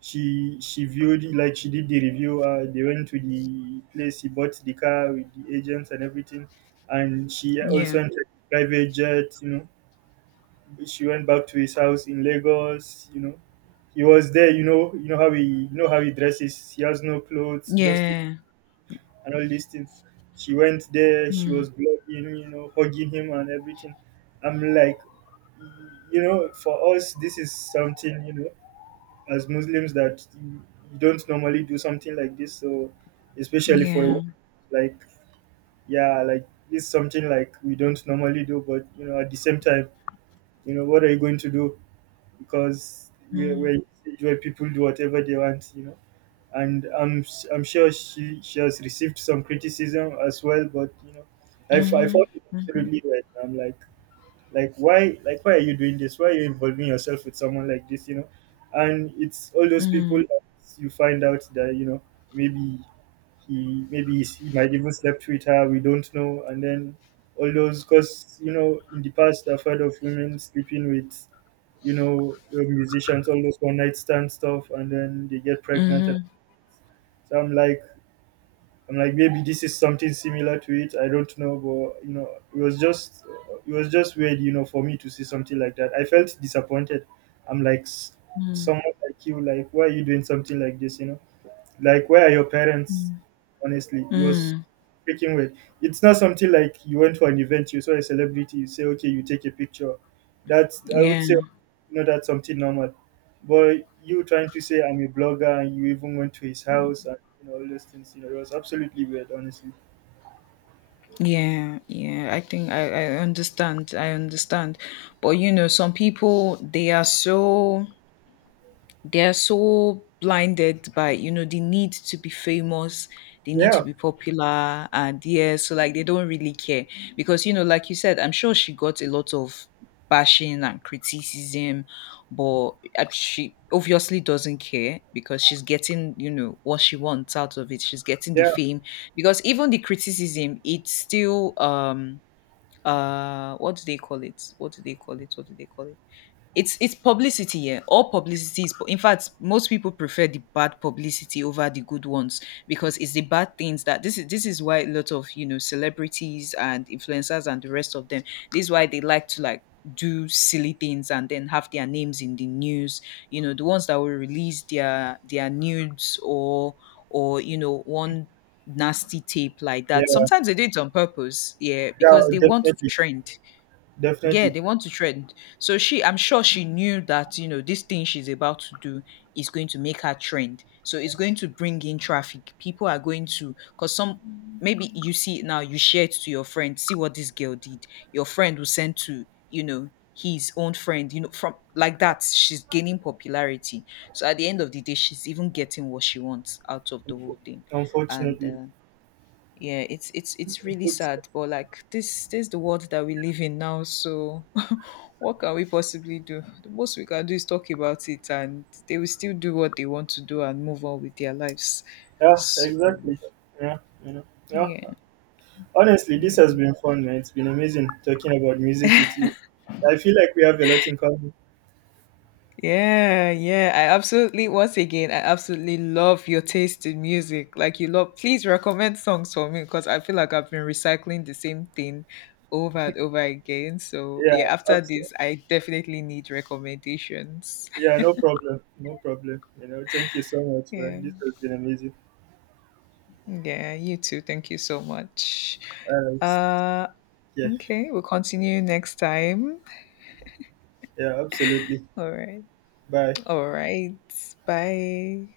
right: she viewed like she did the review. They went to the place, he bought the car with the agents and everything, and she also
left: Yeah.
right: entered a private jet. You know, she went back to his house in Lagos. You know, he was there. You know, you know how he dresses. He has no clothes, just
left: Yeah.
right: and all these things. She went there, she
left: Mm.
right: was blogging, you know, hugging him and everything. I'm like, you know, for us, this is something, you know, as Muslims that you don't normally do something like this. So, especially for a
left: Yeah.
right: like, yeah, like this is something like we don't normally do, but you know, at the same time, you know, what are you going to do? Because we're
left: Mm.
right: in a stage where people do whatever they want, you know and I'm sure she has received some criticism as well. But you know, I
left: Mhm.
right: found it
left: Mhm.
right: absolutely right. I'm like, why why are you doing this? Why are you involving yourself with someone like this? You know, and it's all those people
left: Mm.
right: that you find out that you know maybe he might even slept with her. We don't know, and then all those because you know in the past I've heard of women sleeping with you know musicians all those one night stand stuff and then they get pregnant and
left: Mhm.
right: so I'm like, maybe this is something similar to it. I don't know, but you know, it was just, it was just weird, you know, for me to see something like that. I felt disappointed. I'm like,
left: Mm.
right: someone like you, like, why are you doing something like this, you know? Like, where are your parents? Honestly, it was
left: Mm.
right: freaking weird. It's not something like you went for an event, you saw a celebrity, you say, okay, you take a picture. That's, I would
left: Yeah.
right: say, no, that's something normal. But you trying to say I'm a blogger and you even went to his house and you know, all those things, you know, it was absolutely weird, honestly.
left: Yeah. Yeah. I think I understand. I understand. But you know, some people they are so, they're so blinded by you know the need to be famous, they need
right: Yeah,
left: to be popular, and yeah, so like they don't really care, because you know like you said, I'm sure she got a lot of bashing and criticism, but she obviously doesn't care because she's getting you know what she wants out of it, she's getting the
right: yeah,
left: fame, because even the criticism it's still what do they call it, it's publicity, yeah. All publicity is. In fact, most people prefer the bad publicity over the good ones, because it's the bad things that, this is why a lot of, you know, celebrities and influencers and the rest of them, this is why they like to like do silly things and then have their names in the news. You know, the ones that will release their nudes, or you know, one nasty tape like that.
right: yeah,
left: Sometimes they do it on purpose, yeah,
right: yeah,
left: because they want to
right: definitely,
left: trend. Yeah,
right: definitely.
left: they want to trend. So she, I'm sure she knew that, you know, this thing she's about to do is going to make her trend. So it's going to bring in traffic. People are going to, because some, maybe you see it now, you share it to your friend, see what this girl did. Your friend will send to, you know, his own friend, you know, from like that, she's gaining popularity. So at the end of the day, she's even getting what she wants out of the whole thing. And
right: Unfortunately.
left: yeah, it's really
right: Unfortunately.
left: sad, but like this is the world that we live in now. So what can we possibly do? The most we can do is talk about it and they will still do what they want to do and move on with their lives.
right: Yeah,
left: So
right: exactly. Yeah, you know, yeah.
left: yeah,
right: Honestly, this
left: yeah.
right: has been fun, man. It's been amazing talking about music with you. I feel like we have a lot in common.
left: Yeah, yeah. I absolutely, once again, I absolutely love your taste in music. Like you love, please recommend songs for me because I feel like I've been recycling the same thing over and over again. So
right: Yeah,
left: yeah, after
right: absolutely.
left: this, I definitely need recommendations.
right: Yeah, no problem. No problem. You know, thank you so much, man.
left: Yeah.
right: This has been amazing.
left: Yeah, you too. Thank you so much.
right: All right.
left: Uh
right: Yeah,
left: okay, we'll continue next time.
right: yeah, absolutely.
left: All right.
right: Bye.
left: All right. Bye.